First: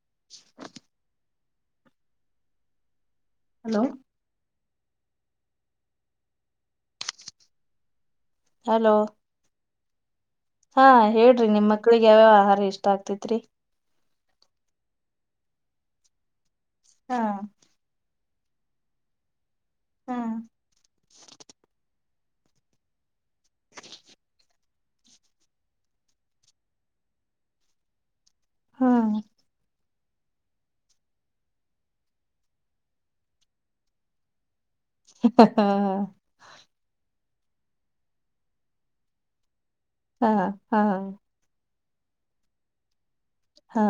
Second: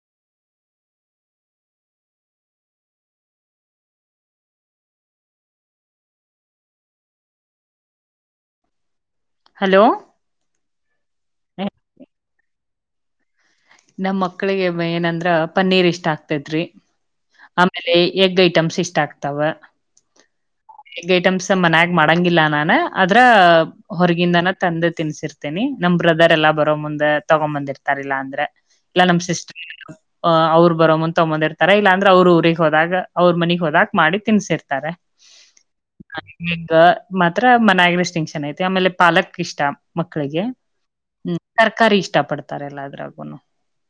[unintelligible] Hello hello hello ಹಾ ಹೇಳ್ರಿ ನಿಮ್ ಮಕ್ಳಿಗೆ ಯಾವ್ಯಾವ ಆಹಾರ ಇಷ್ಟ ಆಗ್ತಿತ್ರಿ ನಮ್ ಮಕ್ಳಿಗೆ ಏನಂದ್ರ ಪನ್ನೀರ್ ಇಷ್ಟ ಆಗ್ತೇದ್ರಿ ಹಾ ಆಮೇಲೆ ಎಗ್ ಐಟಮ್ಸ್ ಇಷ್ಟ ಆಗ್ತಾವ ಹಾ ಎಗ್ ಐಟಮ್ಸ್ ಮನ್ ಮಾಡಂಗಿಲ್ಲ ನಾನ ಅದ್ರ ಹೊರಗಿಂದನ ತಂದೆ ತಿನ್ಸಿರ್ತೇನಿ ನಮ್ ಬ್ರದರ್ ಎಲ್ಲಾ ಬರೋ ಮುಂದೆ ತಗೊ್ ಬಂದಿರ್ತಾರಿಲ್ಲಾ ಅಂದ್ರೆ ಹಾ ಇಲ್ಲ ನಮ್ಮ ಸಿಸ್ಟರ್ ಅ್ ಅವ್ರು ಬರೋ ಮುಂತ ತಗಂದಿರ್ತಾರ ಇಲ್ಲಾಂದ್ರೆ ಅವ್ರ ಊರಿಗೆ ಹೋದಾಗ ಅವ್ರರು ಮನಗ್ ಹೋದಾಗಕ್ ಮಾಡಿ ತಿನ್ಸಿರ್ತಾರೆ ತ ಹಂಗ ಮಾತ್ರ ಮನ್ಯಾಗ ಸ್ಟಿಂಕ್ಷನ್ ಐತಿ ಆಮೇಲೆ ಪಾಲಕ್ ಇಷ್ಟ ಹಾ ಮಕ್ಕಳಿಗೆ ಹಾ ಹ್ಮ ತರ್ಕಾರಿ ಇಷ್ಟ ಪಡ್ತಾರೆಲ್ಲ ಅದ್ರಾಗುನು ಹಾ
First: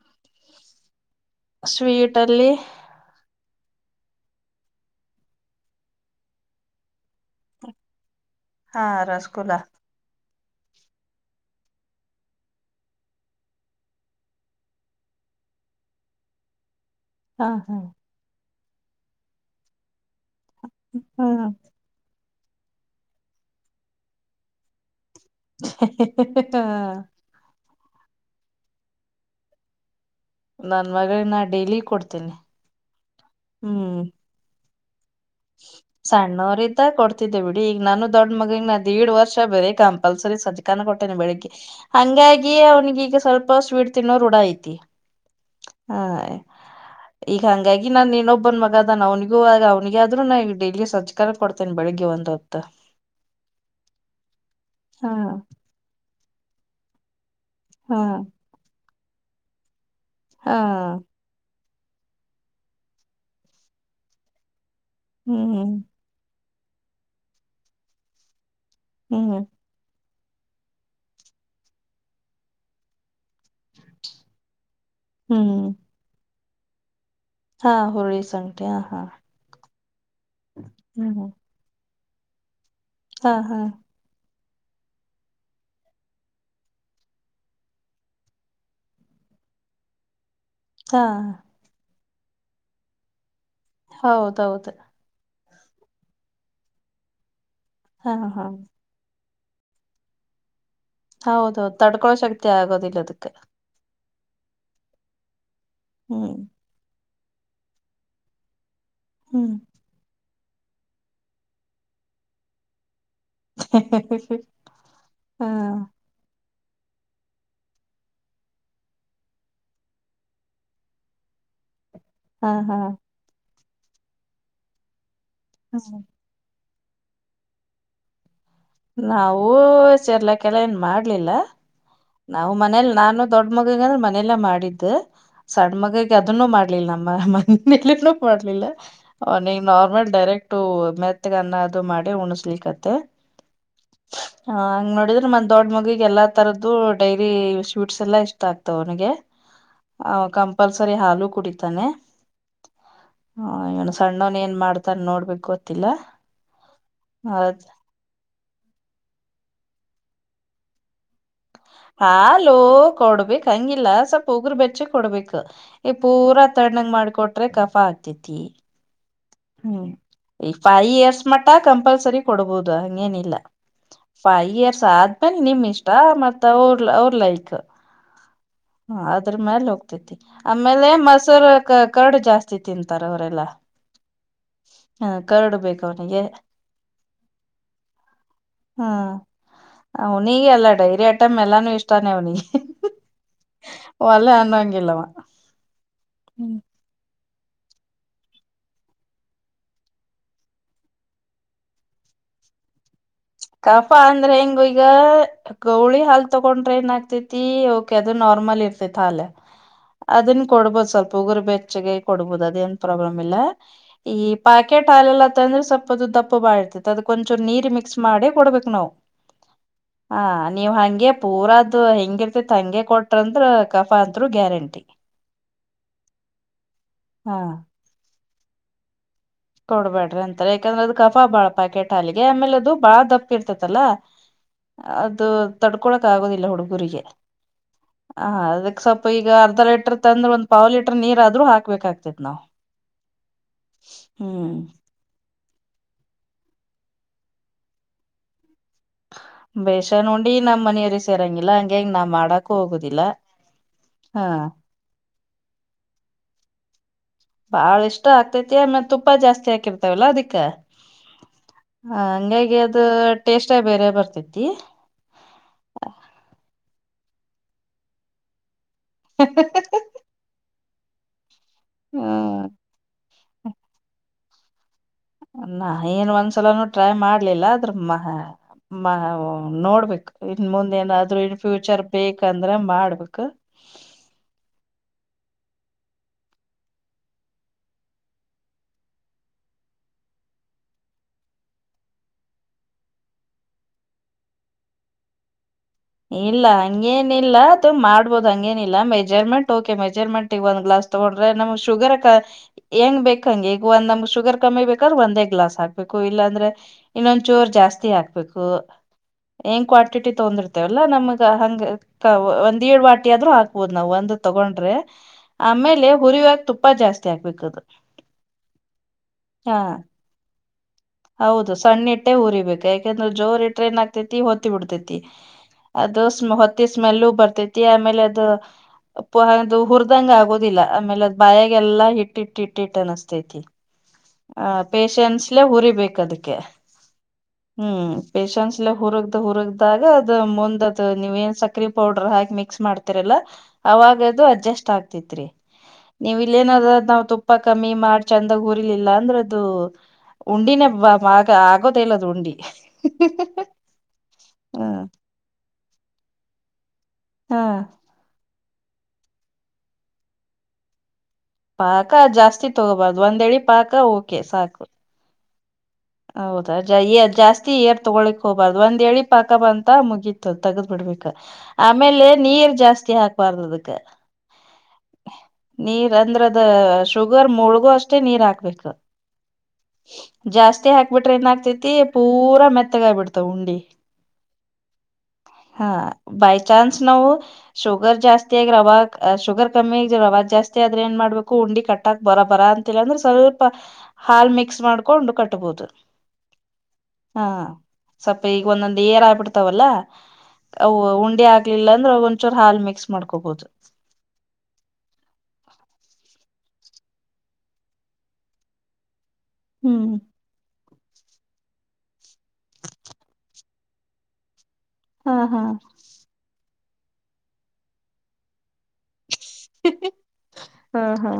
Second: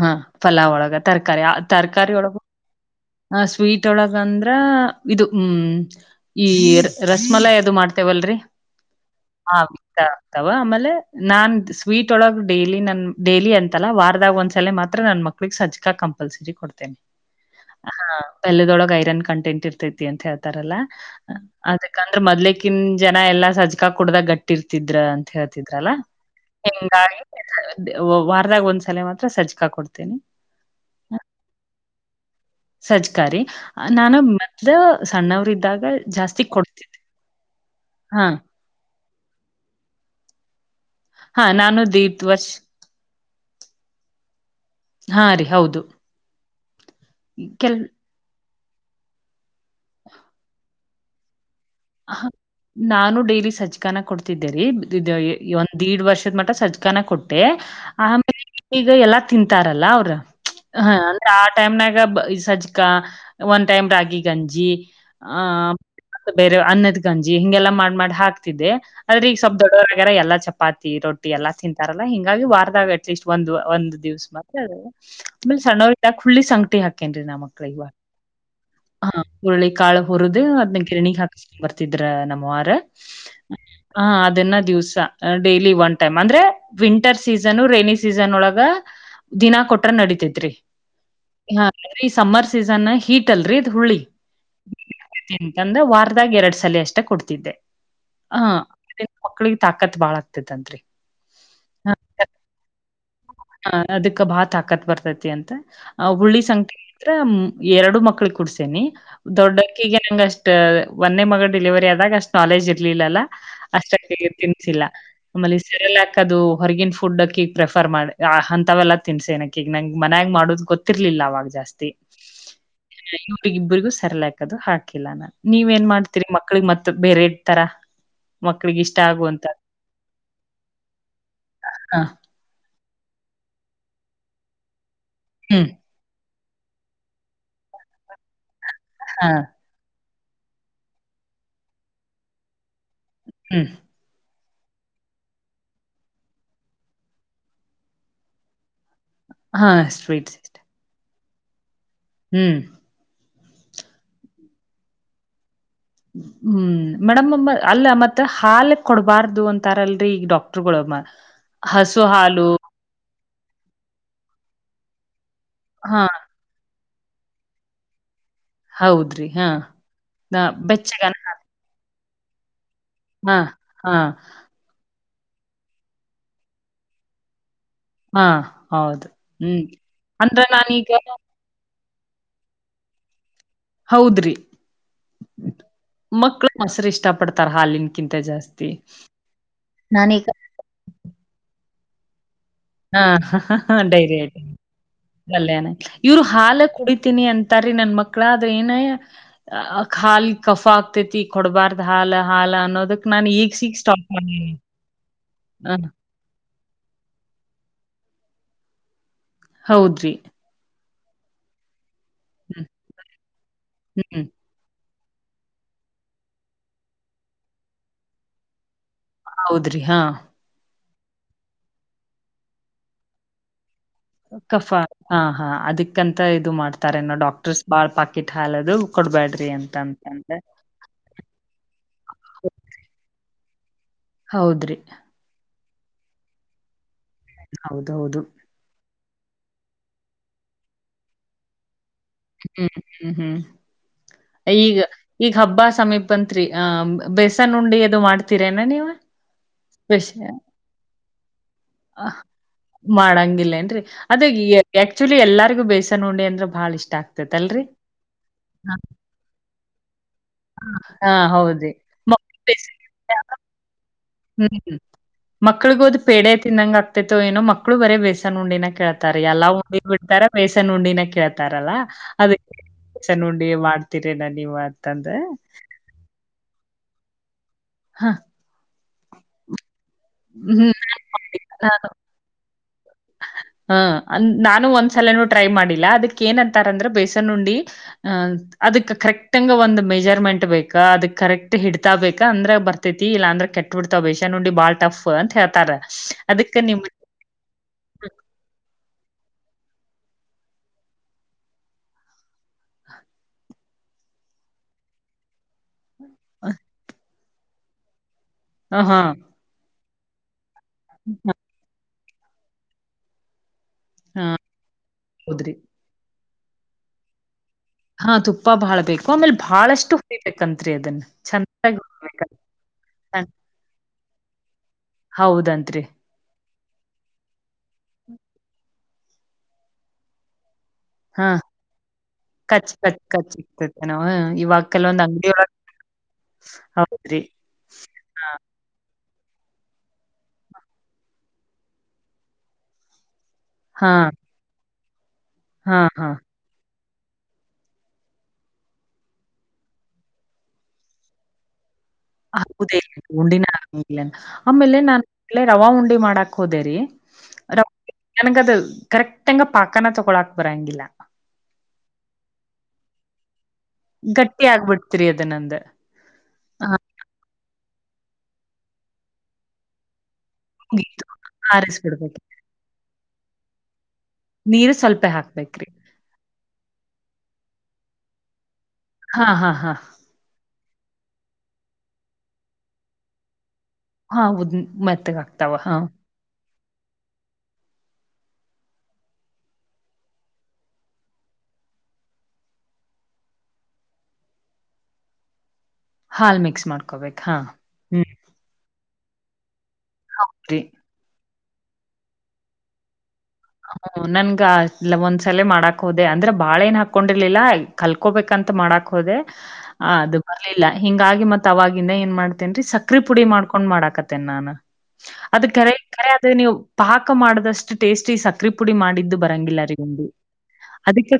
ಹಾ ಪಫಲಾವ್ ಒಳಗ ತರಕಾರಿ ತರಕಾರಿ ಸ್ವೀಟ್ ಒಳಗ ಅಲ್ಲಿ ಆ ಸ್ವೀಟ್ ಒಳಗ ಅಂದ್ರ ಇದು ಹ್ಮ್ ಈ ರಸಮಲ ಯದು ಮಾಡ್ತೇವಲ್ರರಿ ಹಾ ರಸಗುಲ್ಲಾ ಆಗ್ತವ ಆಮೇಲೆ ನಾನ್ ಸ್ವೀಟ್ ಒಳಗ್ ಡೈಲಿ ನನ್ ಡೈಲಿ ಅಂತಲ್ಲ ವಾರದಾಗ ಒಂದ್ಸಲ ಮಾತ್ರ ನನ್ ಮಕ್ಳ ಮಕ್ಳಿಗೆ ಸಜಕಾ ಕಂಪಲ್ಸರಿ ಕೊಡ್ತೇನೆ ಹಾ ಹಾ ಹಾ ಪಲ್ದೊಳಗ್ ಐರನ್ ಕಂಟೆಂಟ್ ಇರ್ತೇತಿ ಅಂತ ಹೇಳ್ತಾರಲ್ಲಾ ಹ್ಮ್ ಅದಕ್ಕಂದ್ರೆ ಮೊದ್ಲಿಕ್ಕಿನ್ ಜನ ಎಲ್ಲ ಸಜ್ಕಾ ಕುಡ್ದಾಗ ಗಟ್ಟಿ ಇಟ್ಟಿರ್ತಿದ್ರ ಅಂತ ಹೇಳ್ತಿದ್ರಲ್ಲಾ ಹ ಹೆಂಗ ವಾರದಾಗ ಒಂದ್ಸಲ ಮಾತ್ರ ಸಜ್ಜ್ಕಾ ಕೊಡ್ತೇನಿ ನನ್ ಆ ಮಗಳ ನಾ ಡೈಲಿ ಕೊಡ್ತೇನೆ ಸಜ್ಕಾರಿ ನಾನ ಮದ ಸಣ್ಣವ್ರ ಸಣ್ಣವ್ರಿಂದ ಕೊಡ್ತಿದ್ದೆ ಬಿಡಿ ಈಗ ನಾನು ಹಾ ದೊಡ್ಡ ಮಗನ್ ನದ್ಏಡ್ ವರ್ಷ ಬರ ಕಂಪಲ್ಸರಿ ಸದ್ಕನ ಕೊಟ್ಟೇನೆ ಹಾ ಬೆಳಿಗ್ಗೆ ನಾನು ದೀಟ್ ವರ್ಷ ಹಂಗಾಗಿ ಅವನಿಿಗೆ ಈಗ ಸ್ವಲ್ಪ ಸ್ವೀಟ್ ತಿನ್ನೋರ್ ರೂಡ ಐತಿ ಹಾ ರಿ ಹೌದು ಹ ಈಗ ಕೆಲ್ ಹಂಗಾಗಿ ನಾನನ್ ನೀನೊಬ್ಬನ್ ಮಗದಾನ ಅವನಿಗೆ ಗ ಅವನಿಗೆ ಆದ್ರೂ ನವು ಡೈಲಿ ಸಜ್ಜ ತಂದ ಕೊಡ್ತನೆ ಬೆಳಗ್ಗೆ ಹ ನಾನು ಡೈಲಿ ಸಜ್ಕನ ಕೊಡ್ತಿದ್ದೇರಿ ಹಾ ದೀಡ್ ವರ್ಷದ ಮಟ್ಟ ಸಜ್ಕನ ಕೊಟ್ಟೆ ಹಾ ಆಮೇಲೆ ಈಗ ಎಲ್ಲಾ ತಿಂತಾರಲ್ಲ ಅವ್ರ ಹಾ ಹ ಅಂದ್ರೆ ಆ ಟೈಮ್ನಾಗ ಸಜ್ಜಕಾ ಒಂದ್ ಟೈಮ್ ರಾಗಿ ಗಂಜಿ ಆ ಹ್ಮ್ ಬೇರೆ ಅನ್ನದ್ ಗಂಜಿ ಹಿಂಗೆಲ್ಲಾ ಮಾಡ್ ಮಾಡಿ ಹಾಕ್ತಿದ್ದೆ ಆದ್ರೆ ಈಗ ಹ್ಮ್ ಸ್ವಪ್ ದೊಡ್ಡವರಗ್ಯಾರ ಎಲ್ಲ ಚಪಾತಿ ರೊಟ್ಟಿ ಎಲ್ಲಾ ತಿಂತಾರಲ್ಲಾ ಹಿಂಗಾಗಿ ವಾರದಾಗ ಅಟ್ಲೀಸ್ಟ್ ಒಂದು ಒಂದು ದಿವಸ ಮ ಆಮೇಲೆ ಹ್ಮ್ ಸಣ್ಣ ಹುಳ್ಳಿ ಸಂಕಟಿ ಹಾಕೇನ್ೀ ನಮ ಹಾ ಹುಳಿ ಸಂಗಟಿ ಹ ಹಾ ಉುರುಳಿ ಕಾಳು ಹುಿದ್ ಅದ್ನ ಗಿರ್ರಣಿ ಹ್ಮ್ ಹಾಕಸ್ಕೊಂಡ್ ಬರ್ತಿದ್ರ ನಮ್ಮ್ವಾರ ಹಾ ಹಾ ಹ ಅದನ್ನ ದಿವ್ಸ ಡೈಲಿ ಒನ್ ಟೈಮ್ ಅಂದ್ರೆ ವಿಂಟರ್ ಸೀಸನ್ ರೈನಿ ಸೀಸನ್ ಒಳಗ ದಿನಾ ಕೊಟ್ರ ನಡತತ್ ಹಾ ಹಾ ಅ್ರ ಈ ಸಮ್ಮರ್ ಸೀಸನ್ ಹೀಟ್ ಅಲ್ರರಿ್ ಹೌದೌದು ಹುಳಿಂತಂದ್ರ ವಾರ್ತೆ ಎರಡ್ ಸಲ ಅಷ್ಟ ಕೊಡ್ತಿದ್ದೆ ಹಾ ಹ ಹಾ ಅ ಮಕ್ಳಿಗೆ ತಾಕತ್ ಬಾಳ ಆಗ್ತದನ್ರಿ ಹೌದೌ ತಡ್ಕೊ ಶಕ್ತಿ ಆಗೋದಿಲ್ಲ ಅದಕ್ಕೆ ಹ ಅದಕ್ಕೆ ಭಾತ್ ಹಾಕತ್ ಬರ್ತೈತಿ ಅಂತ ಆ ಹ್ಮ್ ಹುಳ್ಳಿ ಸಂಖ್ಯ ಎರಡು ಮಕ್ಳ ಕುಡ್ಸೇನಿ ಹ್ಮ್ ದೊಡ್ಡಕ್ಕಿಗೆ ನಂಗ ಅಷ್ಟ ಒಂದೇ ಮಗ ಡಿಲಿವರಿ ಆದಾಗ ಅಷ್ಟ್ ನಾಲೆಜ್ ಇರ್ಲಿಲ್ಲಲ್ಲಾ ಅಷ್ಟ ತಿನ್ಸಿಲ್ಲ ಹಾ ನಮ್ಮಲ್ಲಿ ಸರೆಲ್ಲ ಯ ಅದು ಹೊರಗನ್ ಫುಡ್ಕ ಈಗ ಪ್ರಿಫರ್ ಮಾಡಿ ಅಂತವೆೆಲ್ಲಾ ತಿನ್ಸಿ ಏಕ ಈಗ ನಂ ಮನ್ಯಾಗ ಮಾಡೋುದು ಗೊ. ರ್ಲಿಲ್ಲ ಅವಾಗ ಜಾಸ್ತಿ ಹಾ ಹಾ ಒಗ ಇಬ್ಬರಿಗೂ ಸರಲಾಕದು ಹಾಕಿಲ್ಲ ನಾನ್ ನೀವ ಏನ್ ಹ್ಮ್. ಮಾಡ್ತಿೀರಿ ಮಕ್ಳಗ್ ಮತ್ತತ್ ಬೇರೆಡ್ತರ ನವುೂ ಸೇರ್ಲಾ ಕೆಲ ಏನ್ ಮಾಡ್ಲಿಲ್ಲ ಹಾ ನಾವು ಮನೇಲ್ ನಾನು ದೊಡ್ಡ ಮಗ ಅಂದ್ರೆ ಮನೆಯಲ್ಲಾ ಮಾಡಿದ್ದು ಹ್ಮ್ ಸಣ್ಣ ಮಗ ಅದನ್ನು ಮಾಡ್ಲಿಲ್ಲ ನಮ್ಮ ಮನೆಯಲ್ಲಿ ಮಾಡ್ಲಿಲ್ಲ ಹ ಅವನ ನಾರ್ಮಲ್ ಡೈರೆಕ್ಟ್ ಮೆತ್ತಗನ್ನ ಅದು ಮಾಡಿ ಉಣಸ್ಲಿಿಕತ್ತ ಹ್ಮ್ ಹ ಹಂಗ್ ನೋಡಿದ್ರೆ ಮಂದ್ ದೊಡ್ ಮಗಿಗೆ ಎಲ್ಲಾ ತರದ ಡೈರಿ ಸ್ವೀಟ್ಸ್ ಎಲ್ಲ ಇಷ್ಟ ಆಗ್ತಾವ ಅವನಿಗೆ ಹಾ ಸ್ವೀಟ್ಸ್ ಇಷ್ಟ ಪಲ್ಸರಿ ಹಾಲು ಕುಡಿತಾನೆ ಹ್ಮ್ ಹಾ ವನ ಸಣ್ಣವನ್ ಏನ್ ಮಾಡ್ತಾನ ನೋಡ್ಬೇಕು ಗೊ ಹ್ಮ್ ಮೇಡಮ್ ಅಲ್ಲ ಮತ್ತೆ ಹಾಲ ಕೊಡಬಾರ್ದು ಅಂತಾರಲ್ರರಿ ಈಗ ಡಾಕ್ಟರ್ಗಳುಬ್ಮ್ಮ ಹಾಲೋ ಕೌಡಬೇಕ ಹಂಗಿಲ್ಲ ಸ್ವಲ್ಪ ಉಗುರು ಬೆಚ್ಚ ಕೊಡ್ಬೇಕು ಈ ಹಾ ಪೂರ ತಡಗ ಮಾಡ್ಕೊಟ್ರೆ ಕಫ ಆಗ್ತತಿ ಹೌದ್ರಿರೀ ಹ್ಮ್ ಈ ಫೈ ಇಯರ್ಸ್ ಮಟ್ಟ ಕಂಪಲ್ಸರಿ ಕೊಡಬಹುದು ಹಂಗೇನಿಲ್ಲ ಹಾ ಹಾ ಫೈ ಇಯರ್ಸ್ ಆದ ಅ ನಿಮ್ ಇಷ್ಟ ಮತ್ ಅವರು ಅವ್ರ ಲೈಕ್ ಹಾ ಹ ಹೌದು ಅದ್ರ ಮ್ಯಾಲ ಹ್ಮ್ ಹೋಗ್ತೇತಿ ಅಂದ್ರ ಆಮೇಲೆ ನಾನೀಗ ಮೊಸರು ಕರ್ಡು ಜಾಸ್ತಿ ತಿಂತಾರ ಅವರೆಲ್ಲಾ ಹೌದ್ರಿ ಹ ಕರ್ಡ್ ಬೇಕ ಅವನಿಗೆ ಮಕ್ಕಳು ಮೊಸರು ಇಷ್ಟ ಪಡ್ತಾರ ಹಾಲಿನಕಿಂತ ಜಾಸ್ತಿ ಹಾ ನಾನೀಗ ಅವನಿಗೆ ಎಲ್ಲ ಡೈರಿ ಐಟಮ್ ಎಲ್ಲಾನು ಇಷ್ಟಾನೆ ಅವ್ನಿಗೆ ಹಾ ಹ ಡೈರಿ ಐ ಅನ್ನಂಗಿಲ್ಲವ ಕಲ್ಯಾಣ ಇವ್ರು ಹ್ಮ್ ಹಾಲ ಕುಡಿತೀನಿ ಅಂತ ತರರಿ ನನ್ ಮಕ್ಳ ಆದ್ರೆ ಏನ ಹಾಲ ಕಫ ಆಗ್ತೇತಿ ಕೊಡ್ಬಾರ್ದ ಹಾಲ ಹಾಾಲ ಅನ್ನೋದಕ್ ನಾನ್ ಈಗ್ ಸಿಗ್ ಕಫ ಸ್ಟಾಪ್ ಅಂದ್ರೆ ಮಾಡೇನಿ ಹೆಿಂಗ ಈಗ ಹ ಗೌಳಿ ಹಾಲ್ತ ತೊಂಡ್ರ ನ್ ಆಗ್ತತಿ ಕೆ ಅದು ನಾರ್ಮಲ್ ಇರ್ತೈತಿ ಹಾಲ ಹೌದ್ರಿ ಅದನ್ ಕೊಡ್ಬೋಹದು ಸ್ವಲ್ಪ ಪಗರು ಬೆಚ್ಚಗೆ ಕೊಡಬಹುದು ಹ್ಮ್ ಅದೇನ್ ಪ್ರಾಬ್ಲಮ್ ಇಲ್ಲ ಈ ಹ್ಮ್ ಪಾಕೆಟ್ ಹಾಲೆಲ್ಲ ತಂದ್ರ ಸ್ವಲ್ಪದು ದಪ್ಪ ಬಾಳ ಇರ್ತತೆ ಅದಕ ಕೊಂಚ ನೀರಿ ಮಿಕ್ಸ್ ಮಾಡಿ ಕೊಡ್ಬೇಕು ನಾವು ಹಾ ನೀವ ಹಂಗೆ ಪೂರದ್ ಹೆಂಗಿರ್ತಿತಿ ಹಂಗೆ ಕೊಟ್ರಂದ್ರ ಕಫ ಅಂತ ಕಫಾ ಹಾ ಹಾ ಅದಕ್ಕಂತ ಇದು ಮಾಡ್ತಾರೆನ ಹಾ ಡಾಕ್ಟರ್ಸ್ ಬಾಳ್ ಪಾಕಿಟ್ ಹಾಲದು ಕೊಟ್ಟಬ್ಯಾಡ್ರಿ ಅಂತ ಕೊಡ್ಬೇಡ್ರಿ ಅಂತಂದ ಅಂತಾರೆ ಯಾಕಂದ್ರ ಅದ್ ಕಫಾ ಬಾಳ ಪ್ಯಾಕೆಟ್ ಹಾಲಿಗೆ ಆಮೇಲೆ ಅದು ಬಾಳ ದಪ್ಪ ಇರ್ತತೆಲ್ಲಾ ಹೌದ್ರಿ ತಡ್ಕೊಳಕ್ ಆಗುದಿಲ್ಲ ಹುಡುಗುರಿಗೆ ಹೌದೌದು ಹ ಅದಕ್ಕೆ ಸ್ವಪ ಈಗ ಅರ್ಧ ಲೀಟರ್ ತಂದ್ರ ಒಂದ್ ಪಾವ ಲೀಟರ್ ನೀರ್ ಆದ್ರೂ ಹಾಕ್ಬೇಕಾಗ್ತತ್ ನಾವ್ ಹ್ಮ್ ಹ್ಮ್ ಹ್ಮ್ ಹ್ಮ್ ಈಗ ಈಗ ಹಬ್ಬ ಸಮೀಪ ಬಂತ್ರಿ ಆ ಬೇಸನ ಉಂಡಿ ಅದು ಮಾಡ್ತೀರೇನಾ ನೀವು ಬೇಸನ್ ಉಂಡಿ ನಮ್ಮ್ ಮನೆಯವರಿಗೆ ಸೇರಂಗಿಲ್ಲಾ. ಅ ಮಾಡಂಗಿಲ್ಲೇನ್ರಿ ಅದ ಹಾ ಎ ಆಕ್ಚುಲಿ ಎಲ್ಲರಿಗೂ ಬೇಸನ್ ಉಂಡಿ ಅಂದ್ರ ಬಹಳ ಇಷ್ಟ. ಆಗ್ತೇತಲ್ರಿ? ಬಾಳ ಇಷ್ಟ ಆಗ್ತೈತಿ ಹಾ. ಆಮೇಲೆ ತುಪ್ಪ ಜಾಸ್ತಿ ಹಾಕಿರ್ತಿ ಲ್ಲ ಅದಕ್ಕೆ ಹಾ ಹೌದ್ರಿ. ಮಕ್ಳು ಹಂಗಾಗಿ ಬೇಸನ್ ಅದು ಟೇಸ್ಟ್ ಬೇರೆ ಬರ್ತಿತಿ ಹ್ಮ್ ಮಕ್ಳಿಗೋದ್ ಪೇಡೆ ತಿನ್ನಂಗ ಆಗ್ತೈತೋ ಏನೋ ಮಕ್ಕಳು ಬರೇ ಬೇಸನ ಉಂಡಿನ ಕೇಳ ಎಲ್ಲ ಉಂಡಿ ಬಿಡ್ತಾರೆ ಬೇಸನ್ ಉಂಡಿನ ಕೆಳ್ತಾ ಅಂತಾರಲ್ಲ ಅದಕ ಹ್ಮ್ ಬೇಸನ್ ಉಂಡಿ ಮಾಡ್ತೀರೆನ್ ನೀವ ಅಂತಂದ ನಾ ಏನ್ ಒಂದ್ಸಲ ಟ್ರೈ ಮಾಡ್ಲಿಲ್ಲ ಆದ್ರ ಹ ಮ ನೋಡ್ಬೇಕು. ಇನ್ ಮುಂದ ಹ್ಮ್ ಏನಾದ್ರು ಇನ್ ಫ್ಯೂಚರ್ ಬೇಕಂದ್ರೆ ಮಾಡ್ಬೇಕ ಹ್ಮ ಅಂದ ನಾನು ಒಂದ್ಸಲನು ಟ್ರೈ ಮಾಡಿಲ್ಲ ಅದಕ್ಕ ಏನಂತಾರಂದ್ರ ಬೇಸನ್ ಉಂಡಿ ಹ ಅದಕ್ ಕರೆಕ್ಟ್ಂಗ ಒಂದ್ ಮೆಜರ್ಮೆಂಟ್ ಬೇಕ ಅದಕ್ ಕರೆಕ್ಟ್ ಹಿಡ್ತಾ ಬೇಕಾ ಅಂದ್ರ ಬರ್ತ ತಿ ಇಲ್ಲ ಅಂದ್ರೆ ಕೆಟ್ಟ ಬಿಡ್ತವ ಬೇಸನ್ ಉಂಡಿ ಬಾಳ್ ಟಫ್ ಅಂತ ಹೇಳ್ತಾರೆ ಇಲ್ಲ ಹಂಗೇನ ಇಲ್ಲ ಅದು ಮಾಡ್ಬೋದು ಹಂಗೇನಿಲ್ಲ ಮೆಜರ್ಮೆಂಟ್ ಟೊಕೆ ಮೆಜರ್ಮೆಂಟ್ ಒಂದ್ ಗ್ಲಾಸ್ ತಗೊಂಡ್ರೆ ನಮಗೆ ಶುಗರ್ ಹೆಂಗ್ ಬೇಕ ಹಂಗೆ ಈಗ ಒಂದ್ ಶುಗರ್ ಕಮ್ಮಿ ಬೇಕರ ಒಂದೇ ಗ್ಲಾಸ್ ಹಾ ಕು ಇಲ್ಲಾ ಅಂದ್ರೆ ಇನ್ನೊಂದ ಚೂರ್ ಜಾಸ್ತಿ ಹಾಕ್ಬೇಕು ಹಾ ಹಾ ಏನ್ ಕ್ವಾಂಟಿಟಿ ತೊಂದ್ರ ಇಂಥವೆಲ್ಲ ನಮ್ಗ ಹಂಗ ಒಂದ್ ಏಳ ವಾಟಿ ಆದ್ರೂ ಹಾಕ ಹು ನಾವ್ ಒಂದ ಹಾ ತಗೊಂಡ್ರೆ ಹೌದ್ರಿ. ಆಮೇಲೆ ಹುರಿಯುವಾಗ ತುಪ್ಪ ಜಾಸ್ತಿ ಹಾಕ್ಬೇಕ ಅದ ಹಾ ತುಪ್ಪ ಬಾಳ್ ಬೇಕು ಆಮೇಲ್ ಬಾಳಷ್ಟು ಹುರಿಬೇಕಂತ್ರಿ ಅದನ್ ಹೌದು ಸಣ್ಣ ಇಟ್ಟೇ ಹುರಿಬೇಕು ಯಾಕೆಂದ್ರೆ ಜೋರಿ ಟ್ರೈನ್ ಆಗ್ತೈತಿ ಹೊತ್ತಿ ಬಿಡ್ತೈತಿ. ಹೌದನ್ರಿ ಹೊತ್ತಿದ ಸ್ಮೆಲ್ ಬರ್ತೈತಿ ಆಮೇಲೆ ಅದು ಪ ಹ ಅದು ಹದಂಗ ಆಗೋದಿಲ್ಲ ಆಮೇಲೆ ಅದ ಹಾ ಬಾಯಾಗಲ್ಲ ಹಿಟ್ಟಿಟ್ಟ ಕಚ್ ಹಿಟ್ಟಿಟ್ಟು ಕಚ್ ಕಚ್ ಅನಿಸಸ್ತೈತಿ ಇರ್ತೈತೆನೋ ಆ ಇವಾಗ್ ಕೆಲವೊಂದ್ ಪೇಶನ್ಸ್ಲೆೇ ಅಂಗಡಿಯೊಳಗ್ ಹುರಿಬೇಕ ಅದಕ್ಕೆ ಹೌದ್ರಿ ಹ್ಮ್ ಪೇಶನ್ಸ್ಲೆ ಹುರಗ್ದ ಹುರಗ್ದಾಗ ಅದ್ ಮುಂದ್ ಅದು ನೀವ್ ಏನ್ ಸಕ್ರೆ ಪೌಡರ್ ಹಾಕಿ ಮಿಕ್ಸ್ ಮಾಡ್ತ ಲ್ಲಾ ಹಾ ಅವಾಗದು ಅಡ್ಜಸ್ಟ್ ಆಗ್ತೈತ್ರಿ ಹಾ ಹಾ ಏನಾರ್ ನಾವ್ ತುಪ್ಪ ಕಮ್ಮಿ ಮಾಡಿ ಚಂದಾಗ ಹುರಿಲಿಲ್ಲ ಅಂದ್ರೆ ಅದು ಉಂಡಿನೆ [unintelligible] ಆಗತ್ ಲ್ಲ ಹುಂಡಿ ಆಗುವುದೇ ಇಲ್ಲ ಇದು ಉಂಡಿನ ಆಗಾಗಿಲ್ಲ ಆಮೇಲೆ ಹ್ಮ್ ನಾನು ಇದರ್ಲೆ ರವ ಉಂಡಿ ಮಾಡಾಕ್ ಹೋದೇರಿ ಹಾ ರ ನನ್ಗದು ಕರೆಕ್ಟ್ ಅಂಗ ಪಾಕನ ತಗೊಳಾಕ್ ಬರಂಗಿಲ್ಲ ಪಾಕ ಜಾಸ್ತಿ ತಗೋಬಾರ್ದು ಒಂದಳಿ ಗಟ್ಟಿ ಆಗ್ಬಿಡ್ತರಿ ಅದ ನಂದ ಹೌದಾ ಹ ಏ ಜಾಸ್ತಿ ಏರ್ ತಗೋಳಿಕ್ ಹೋಗಬಾರ್ದು ಒಂದಳಿ ಪಾಕ ಬಂತ ಮುಗ ತಗದ್ ಮುಗೀತು ಬಿಡ್ಬೇಕು ಆಮೇಲೆ ಆರಿಸ್ಬಿಡ್ಬೇಕ ನೀರ್ ಜಾಸ್ತಿ ಹಾಕ್ಬಾರ್ದ ಅದಕ್ ನೀರ್ ಸ್ವಲ್ಪ ಹಾಕ್ಬೇಕ್ರಿ ಅಂದ್ರದ ಶುಗರ್ ಮುಳಗು ಅಷ್ಟೇ ನೀರ್ ಹಾಕ್ಬೇಕು ಹಾ ಹಾ ಹಾ ಜಾಸ್ತಿ ಹಾಕ್ಬಿಟ್ರೆ ಏನ್ ಆಕ್ತೇತಿ ಪೂರಾ ಮೆತ್ತಗಾಯಬಿಡ್ತಾವ ಉಂಡಿ ಹಾೌದ ಮತ್ತಗ ಆಗ್ತಾವ ಹಾ ಹ ಬೈ ಚಾನ್ಸ್ ನಾವು ಶುಗರ್ ಜಾಸ್ತಿಿಯಗ ರವ ಶುಗರ್ ಕಮ್ಮಿ ಆಗ ರವ ಜಾಸ್ತಿ ಆದ್ರೆ ಏನ್ ಮಾಡ್ಬೇಕು ಉಂಡಿ ಕಟ್ಟ ಕಟ್ಟಕ್ ಬರ ಬರ ಅಂತಿಲ್ಲ ಅಂದ್ರೆ ಸ್ವಲ್ಪ ಹಾಲ್ ಮಿಕ್ಸ್ ಮಾಡ್ಕೊಂಡು ಕಟ್ಬಹುದು ಹಾಲ್ ಮಿಕ್ಸ್ ಮಾಡ್ಕೋಬೇಕಕ್ ಹಾ ಹ್ಮ್ ಸ್ವಲ್ಪ ಈಗ ಒಂದೊಂದ್ ಏರ್ ಆಗ್ಬಿಡ್ತಾವಲ್ಲ ಹೌದ್ರಿ ಅ ಉಂಡೆ ಆ ಲ್ಲ ಅಂದ್ರೆ ಒಂದಚೂರು ಹಾ ಮಕ್ಸ್ ಮಾಡಕೋಬಹುದು ಹ ನನ್ಗ ಇಲ್ಲ ಒಂದ್ಸಲ ಮಾಡಾಕ್ ಹೋದೆ ಅಂದ್ರೆ ಬಾಳ ಏನ್ ಹಾಕೊಂಡಿರ್ಲಿಲ್ಲಾ ಕಲ್ಕೋಬೇಕಂತ ಮಾಡಾಕ್ ಹೋದೆ ಹ್ಮ್ ಆ ಅದು ಬರ್ಲಿಲ್ಲ ಹಿಂಗಾಗಿ ಮತ್ತತ್ ಅವವಾಗಿಂದ ಏನ್ ಮಾಡ್ತೇನ್ರೀ ಸಕ್ರೆ ಪುಡಿ ಮಾಡ್ಕೊಂಡ್ ಮಾಡಾಕತ್ತೇನ್ ನಾನು ಹಾ ಹಾ ಅದ ಕರೆ ಕರೆ ಅದ ನೀವು ಪಾಕ ಮಾಡದಷ್ಟು ಟೇಸ್ಟಿ ಸಕ್ ತ್ರಿಪುಡಿ ಮಾಡಿದ್ದು ಬರಂಗಿಲ್ಲ ಅರಿಗಂದು ಹಾ ಹಾ ಅದಕ್ಕೆ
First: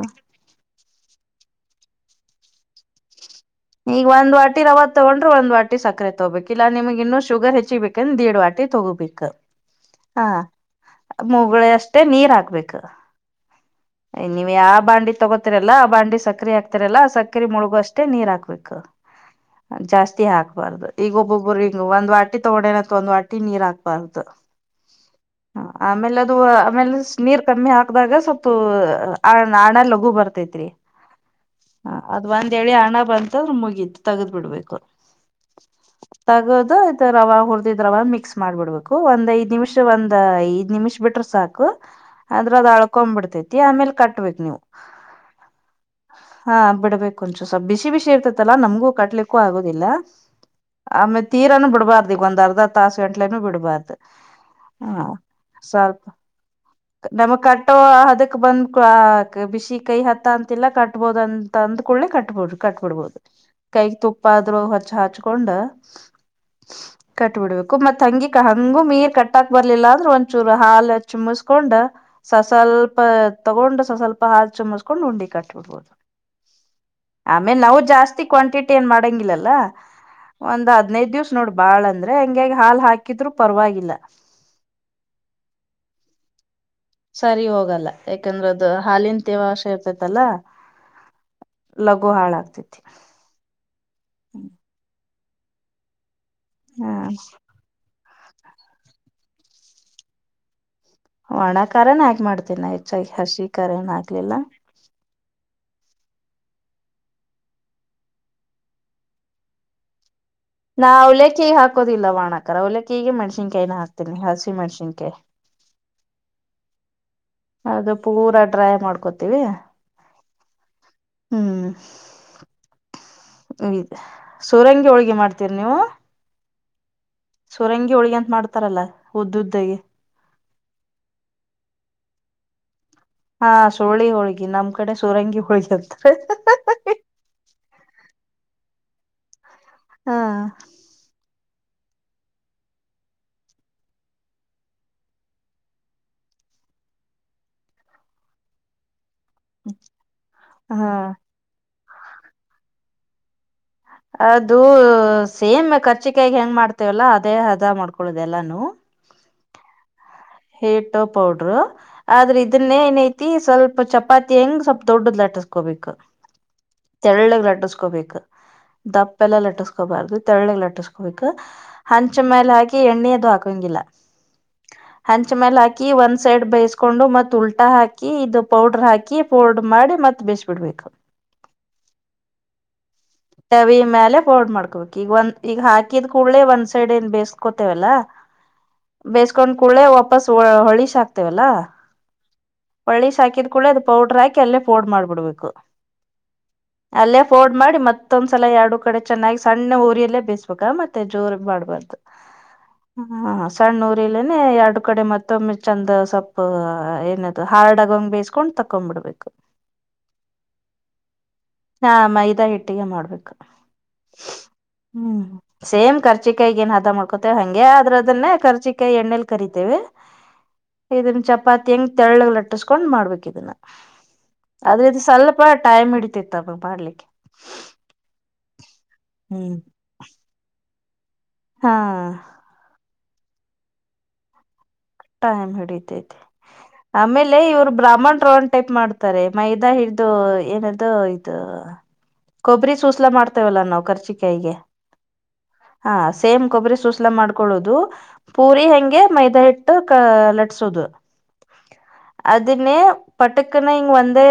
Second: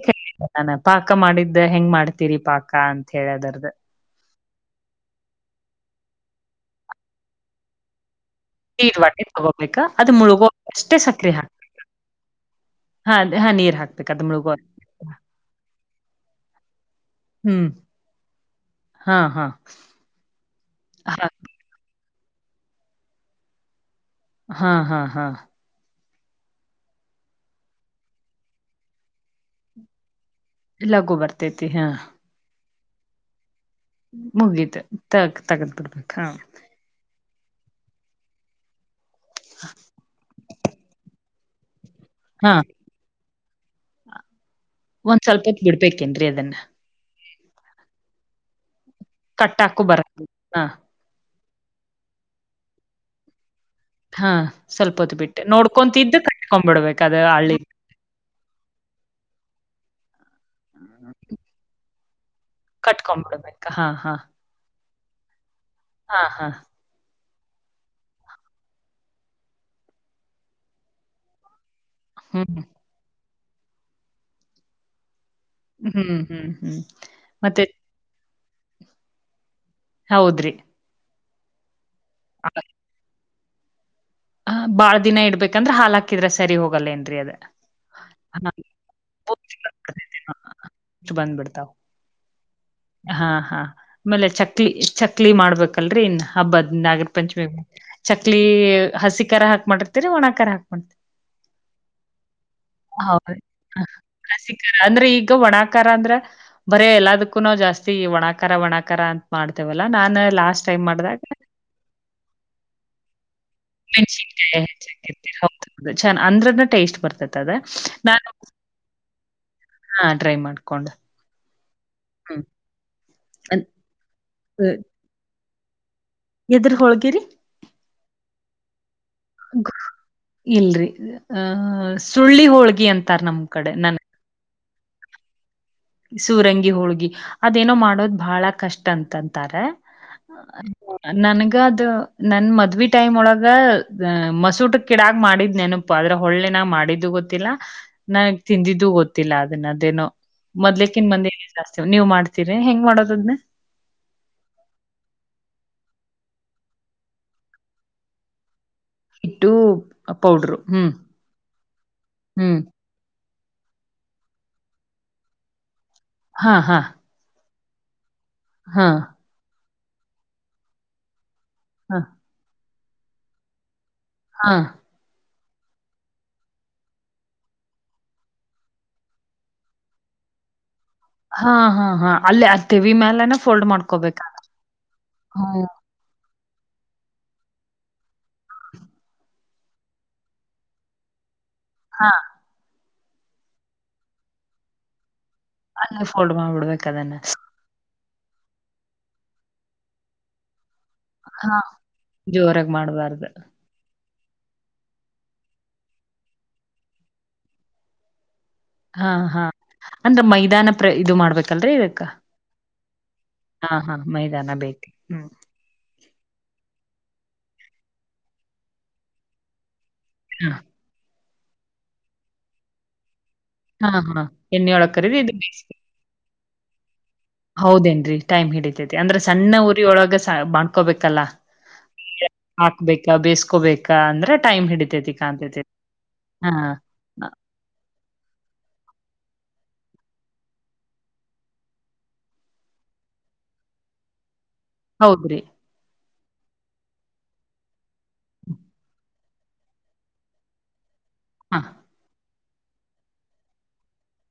ಅಾನ ಪಾಕ ಮಾಡಿದ್ದ ಹೆಂಗ್ ಮಾಡ್ತೀರಿ ಪಾಕ ಅಂತ ಹೇಳ ಅದರ್ ಈಗ ಒಂದ್ ವಾ ರವ ತೊಗೊಂಡ್ರೆ ಒಂದ್ ವಾ ಸಕ್ಕರೆ ತಗೋಬೇಕಕ್ ಇಾ ನಿಮ್ಗ್ ಇನ್ನುೂ ಶುಗರ್ ಹೆಚ್ಚಿಬೇಕಂದ್ರ ದೇಡ್. ನೀರ್ ವಾಟಿ ತಗೋಬೇಕು ತಗೋಬೇಕ ಅದು ಹ ಮುಳುಗೋ ಅಷ್ಟೇ ಸಕ್ರಿ ಹಾಕ್ ಮುಳೆ ಅಷ್ಟೇ ನೀರ್ ಹಾಕ್ಬೇಕು ಹಾ ಹಾ ನೀ ಹಾತದೆ ನೀವ ಯಾವ ಬಾಂಡಿ ತಗೋತಿರಲ್ಲ ಆ ಬಾಂಡಿ ಸಕರೆ ಹಾಕ್ತಿರಲ್ಲ ಆ ಸಕ್ಕರೆ ಹ್ಮ್ ಮುಳುಗು ಅಷ್ಟೇ ನೀರ್ ಹಾಕುದು ಹಾ ಹಾ ಜಾಸ್ತಿ ಹಾಕ್ಬಾರ್ದು ಈಗ ಒಬ್ಬೊಬ್ಬರು ಈಗ ಒಂದ್ ವಾಿ ತಗೊಂಡೇನತ್ತ ಒಂದ್ ವಾಿ ನೀರ್ ಹಾಕ್ಬಾರ್ದು ಹಾ ಹಾ ಹಾ ಹ ಆಮೇಲೆ ಅದು ಆಮೇಲೆ ನೀರ್ ಕಮ್ಮಿ ಹಾಕದಾಗ ಸ್ವಲ್ಪ ಆ ನಾಣ ಲಗು ಬರ್ತೈತಿ ಎಲ್ಲಗೋ ಬರ್ತೈತಿ ಹಾ ಒಂದ್ಳಿ ಹಣ್ಣ ಬಂತಂದ್ರೆ ಮುಗೀತು ತಗದ್ ಮುಗಿತ ಬಿಡ್ಬೇಕು ತ ತಗದ್ ಬಿಡ್ಬೇಕಕ್ ಹ ರವ ಹುದ್ ರವ ಮಿಕ್ಸ್ ಮಾಡ್ಬಿಡ್ಬೇಕು ಒಂದ್ಐ್ ನಿಮಿಷ ಒಂದ್ ಐದ ನಿಮಿಷ ಬಿಟ್ರ ಸಾಕು ಅಂದ್ರ ಹಾ ಅದ ಅಳ್ಕೊಂಡ್ ಬಿಿಡ್ತ ಆಮೇಲೆ ಕಟ್ಬೇಕ ನೀವು ಒಂದ್ ಸ್ವಲ್ಪ ಹೊತ್ ಬಿಡ್ಬೇಕೇನ್ರೀ ಅದನ್ನ ಹ ಬಿಡ್ಬೇಕು ಒಂಚು ಸ್ ಬಿಸಿ ಬಿಸಿ ಇರ್ತತಲ್ಲಾ ನಮ್ಗೂ ಕಟ್ಲಿಕ್ಕೂ ಕಟ್ಟಾಕು ಆಗೋುದಿಲ್ಲ ಬರ ಹಾ ಆಮೇ ತೀರಾನನು ಬಿಬಾರ್ದ ಈಗ ಒಂದ್ ಅರ್ಧರ್ ತಾಸ ಗಂಟ್ಲನುೂ ಬಿಡ್ಬಾರ್ದು ಹಾ ಸ್ವಲ್ಪ ಹಾ ಹೊತ್ ಬಿಟ್ಟೆ ಸ್ವಲ್ಪ ನೋಡ್ಕೊಂತಿದ್ದು ಕಟ್ಕೊಂಡ್ ಬಿಡ್ಬೇಕು ಅದ ನಮಗ್ ಹಳ್ಳಿ ಕಟ್ಟೋ ಅದಕ್ ಬಂದ್ ಬಿಸಿ ಕೈ ಹತ್ತ ಅಂತಿಲ್ಲಾ ಕಟ್ಬೋದ ಅಂತ ಅಂದ್ ಕಡ್ಲೆ ಕಟ್ಬೋದ್ರ ಕಟ್ಬಿಡ್ಬಹದು ಕಟ್ಕೊಂಡ್ಬಿಡ್ಬೇಕ ಹಾ ಕೈಗೆ ಹಾ ತುಪ್ಪ ಆದ್ರೂ ಹಚ್ಚ ಹಚ್ಕೊಂಡ ಹಾ ಹಾ ಕಟ್ಬಿಡ್ಬೇಕು ಮತ್ ಹಂಗಿ ಹಂಗೂ ಮೀರ್ ಕಟ್ಟಾಕ್ ಬರ್ಲಿಲ್ಲ ಅಂದ್ರೆ ಒಂದಚೂರು ಹಾಲ ಚುಮಸ್ಕೊಂಡ್ ಸ ಹ್ಮ್ ಸ್ವಲ್ಪ ತಗೊಂಡ ಸ ಸ್ವಲ್ಪ ಹಾಚು ಮಸ್ ಡ ಉಂಡಿ ಕಟ್ಟಬಿಡ್ಬೋದು ಹ್ಮ್ ಹ್ಮ್ ಹ್ಮ್ ಆಮೇಲೆ ಮತ್ತೆ ನೋವು ಜಾಸ್ತಿ ಜತಿ ಕ್ವಾಂಟಿಟಿ ಏನ್ ಮಾಡೋಂಗಿಲ್ಲಲ್ಲ ಹೌದ್ರಿ ಒಂದ ಹದ್ನೈದು ದಿವಸ ನೋಡ್ ಬಾಳ ಅಂದ ಹಂಗೆ ಹಾಲ್ ಹಾಕಿದ್ರು ಪರವಾಗಿಲ್ಲ ಬಾಳ ದಿನ ಇಡ್ಬೇಕಂದ್ರೆ ಹಾ ಹಾಕಿದ್ರ ಸರಿ ಹೋಗಲ್ಲಂತ ಸರಿ ಹೋಗಲ್ಲ ಯಾಕಂದ್ರೆ ಅದು ಹಾಲಿನಂತೆೇವಶ ಇರ್ತೈತಲ್ಲ ಬಂದ್ಬಿಡ್ತಾವ ಲಘು ಹಾಳಾಗ್ತತಿ ಹಾ ಹಾ ಆಮೇಲೆ ಚಕ್ಲಿ ಚಕ್ಲಿ ಮಾಡ್ಬೇಕಲ್ರರಿ ಇನ್ ಹಬ್ಬದ ಹ ನಾಗರ ಪಂಚಮಿ ಚಕ್ಲಿ ಹಸಿಖರ ಹಾಕ್ ಮಾಡಿರ್ತಿರಿ ಒಣಾಖರ ಹಾಕ್ ಮಾಡ್ತರಿ ಒಣ ಕಾರ ಹಾಕಿ ಮಾಡ್ತನ ಹೆಚ್ಚಾಗಿ ಹೌದು. ಹಸಿ ಖಾರನ ಆಗ್ಲಿಲ್ಲ ಹಸಿ ಅಂದ್ರೆ ಈಗ ಒಣಾಕಾರ ಅಂದ್ರ ಬರೇ ಎಲ್ಲದಕ್ಕೂ ನಾ ಜಾಸ್ತಿ ಒಣಾಕಾರ ಒಣಾಕಾರ ಅಂತ ಮಾಡ್ತೇವಲ್ಲಾ ನಾನ್ ಲಾಸ್ಟ್ ಟೈಮ್ ನಾ ಮಾಡ್ದಾಗ ಅವಲೆಕಿ ಹಾಕೋದಿಲ್ಲ ವ ಒಾಣಾಕಾರರ ಅವಲೆಕ್ಕಾಯಿಗೆಗೆ ಮೆಣಸಿನ್ಕಾಯನ ಹಾಕ್ತೀನಿ ಹಸಿ ಮಣಸಿನ್ಕಾಯಿ ಚನ್ ಅಂದ್ರನ ಟೇಸ್ಟ್ ಬರ್ತತಿ ಅದು ಪೂರಾ ಡ್ರೈ ಮಾಡ್ಕೋತೀವಿ ಹಾ ಟ್ರೈ ಮಾಡ್ಕೊಂಡು ಹ್ಮ್ ಅದ್ ಅ ಸೂರಂಗಿ ಹೋಳ್ಗಿ ಮಾಡ್ತೀರಿ ನೀವು ಎದ್ರ ಹೋಳ್ಗಿರಿ ಸುರಂಗಿ ಹೋಳಗ ಅಂತ ಮಾಡ್ತಾರಲ್ಲ ಉದ್ದುದ್ದಾಗಿ ಇಲ್ರಿ ಆಹ ಸುಳ್ಳಿ ಹೋಳ್ಗಿ ಅಂತ ಹಾ ಸುಳಿ ಹೋಳ್ಗಿ ನಮ್ ಕಡೆ ಸುರಂಗಿ ಹೋಳ್ಗಿ ಅಂತ ಸೂರಂಗಿ ಹುಳ್ಗಿ ಅದೇನೋ ಮಾಡೋದು ಬಹಳ ಕಷ್ಟ ಅಂತಂತಾರೆ ಹಾ ನನ್ಗ ಅದು ನನ್ ಮದ್ವಿ ಟೈಮ್ ಒಳಗ ಮಸೂಟ್ ಕಿಡಕ್ ಮಾಡಿದ್ ನೆನು ಆದ್ರೆ ಒಳ್ಳೆ ನಾ ಮಾಡಿದ್ದು ಗೊತ್ತಿಲ್ಲ ನಾ ತಿಂದಿದ್ದೂ ಗೊತ್ತಿಲ್ಲ ಅದನ್ನದೇನು ಹಾ ಮೊದ್ಕ್ಕಕನ್ ಮಂದ ಜಾಸ್ತಿ ನೀವು ಮಾಡ್ತೀರಿ ಹೆಂಗ ಮಾಡೋದ್ನೆ ಅದು ಸೇಮ್ ಕರ್ಚಿಕಾಯಗೆ ಹೆಂಗ್ ಮಾಡ್ತೇವಲ್ಲ ಅದೇ ಹದ ಮಾಡ್ಕೊಳದೆ ಎಲ್ಲಾನ ಇಟ್ಟು ಹಏಟೋ ಪೌಡ್ರು ಆದ್ರೆ ಹ್ಮ್ ಇದನ್ನ ಏನೈತಿ ಸ್ವಲ್ಪ ಚಪಾತಿ ಹೆಂಗ್ ಸ್ವಲ್ಪ ದೊಡ್ಡದ್ ಲಟಸ್ಕೋಬೇಕು ಹಾ ಹಾ ತೆಳ್ಳಿಗ್ ಲಟ್ಟಸ್ಕೋಬೇಕು ಹಾ ದಪ್ಪ ಎಲ್ಲ ಲಟ್ಟಸ್ಕೋಬಾರ್ದು ತೆಳ್ಳಗ್ ಲಟ್ಟಸ್ಕೋಬೇಕ ಹಾ ಹಂಚ ಮೇಲೆ ಹಾಕಿ ಎಣ್ಣೆದು ಹಾಕಂಗಿಲ್ಲ ಹಾ ಹೆಂಚ ಮೇಲೆ ಹಾಕಿ ಒಂದ್ ಸೈಡ್ ಬೇಯಸ್ಕೊಂಡು ಮತ್ ಉಲ್ಟಾ ಹಾಕಿ ಇದು ಪೌಡ್ರರ್ ಹಾಕಿ ಫೋಡ್ ಮಾಡಿ ಮತ್ ಬೇಿಸಬ ಕೊಡ್ಬೇಕು ಹಾ ಹಾ ಹಾ ಅಲ್ಲೇ ಅತೇವಿ ಮ್ಯಲೆ ಚವಿ ಮೇಲೆ ಪೋರ್ಡ್ ಮಾಡ್ಕೋಬೇಕು ಈಗ ಒಂದ ಈಗ ಹ್ಮ್ ಹಾಕ ಿದ ಕೂಳ್ಳೆ ಒಂದ್ ಸೈಡ್ ಏನ್ ಬೇಕೋತೇವಲ್ಲ ಬೇ ಕೊಂಡ್ ಕೂಳ್ಳೆ ವಾಪಸ್ ಹೊಳಶ್ಾಕ್ತೇವಲ್ಲಾ ಹಾ ಪಳ್ಳಿ ಸಾಾಕಿದ್ ಕೂಳ್ಳ ಅದು ಪೌಡ್ರ ಹಾಕಿ ಅಲ್ಲೇ ೋಡ್ ಮಾಡ್ಬಿಡ್ಬೇಕು ಅಂಗ ಫೋಲ್ಡ್ ಮಾಡ್ಬಿಡ್ಬೇಕು ಅದನ್ನ ಅಲ್ಲೇ ಫೋಲ್ಡ್ ಮಾಡಿ ಮತ್ತೊಂದ್ಸಲ ಎರಡು ಕಡೆ ಚೆನ್ನಾಗಿ ಸಣ್ಣ ಊರಿಯಲ್ಲೇ ಬೇಸ ಮತ್ತೆ ಜೋರ್ ಹಾ ಮಾಡ್ಬಾರ್ದು ಜೋರಾಗ್ ಮಾಡ್ಬಾರ್ದು ಸಣ್ಣ ಊರಿಲ್ಲನೆ ಎರಡು ಕಡೆ ಮತ್ತೊಮ್ಮೆ ಚಂದ ಸೊಪ್ಪ ಏನದು ಹಾರ್ಡ್ ಆಗಂಗ ಬೇಿಸಸ್ಕೊಂಡು ತಕ್ಕ ಹಾ ಹಾ ಅಂದ್ರೆ ಮೈದಾನ ಪ್ರ ಇದು ಮಾಡ್ಬೇಕು ಹಾ ಮೈದಾ ಹಿಟ್ಟಿಗೆ ಮಾಡ್ಬೇಕು ಹಾ ಹಾ ಮೈದಾನ ಬೇಕೆ ಹ್ಮ್ ಸೇಮ್ ಕರ್ಚಿಕಾಯಿ ಏನು ಹದ ಮಾಡ್ಕೊತೇವ ಹಂಗೆ ಅದ್ರ ಅದನ್ನೇ ಕರ್ಜಿಕಾಯಿ ಎಣ್ಣೆಲ್ ಕರಿತೇವಿ ಹಾ ಇದನ್ ಚಪಾತಿ ಹೆಂಗ್ ತೆಳ್ಳಳಗ್ ಅಟ್ಟಸ್ಕೊಂಡ್ ಮಾಡ್ಬೇಕು ಇದನ್ನ ಹಾ ಹಾ ಆದ್ರೆ ಇದು ಸ್ವಲ್ಪ ಟೈಮ್ ಇಡತಿತ್ತು ಹೌದೇನ್ರರಿ ಟೈಮ್ ಹಿಡಿತೈತಿ ಅಂದ್ರೆ ಹ್ಮ್ ಸಣ್ಣ ಪುರಿ ಒಳಗೆ ಮಾಡ್ಕೋಬೇಕಲ್ಲ ಹಾ ಹಾಕ್ಬೇಕ ಬೇಸ್ಕೋಬೇಕ ಅಂದ್ರೆ ಟೈಮ್ ಹಿಡಿತೇತಿ ಟೈಮ್ ಕಾಣಂತೇತಿ ಹಿಡಿತೈತಿ ಹಾ ಆಮೇಲೆ ಇವ್ರು ಬ್ರಾಹ್ಮಣ್ ರೋನ ಟೈಪ್ ಮಾಡ್ತಾರೆ ಮೈದಾ ಹಿಡಿದು ಏನದು ಇದು ಹ ಕೊಬ್ಬರಿ ಸೂಸ್ಲ ಮಾಡ್ತೇವಲ್ಲ ನಾವು ಕರ್ಚಿಕಾಯಿಗೆ ಹೌದ್ರಿ ಹಾ ಸೇಮ್ ಕೊಬ್ಬರಿ ಸೂಸ್ಲಾ ಮಾಡ್ಕೊೊಳ್ಳೋದು ಪೂರಿ ಹೆಂಗೆ ಮೈದಾ ಹಟ್ಟ ಲಟ್ಸೋದು ಹಾ ಅದನ್ನೇ ಪಟಕನ ಇಂಗ ಬಂದ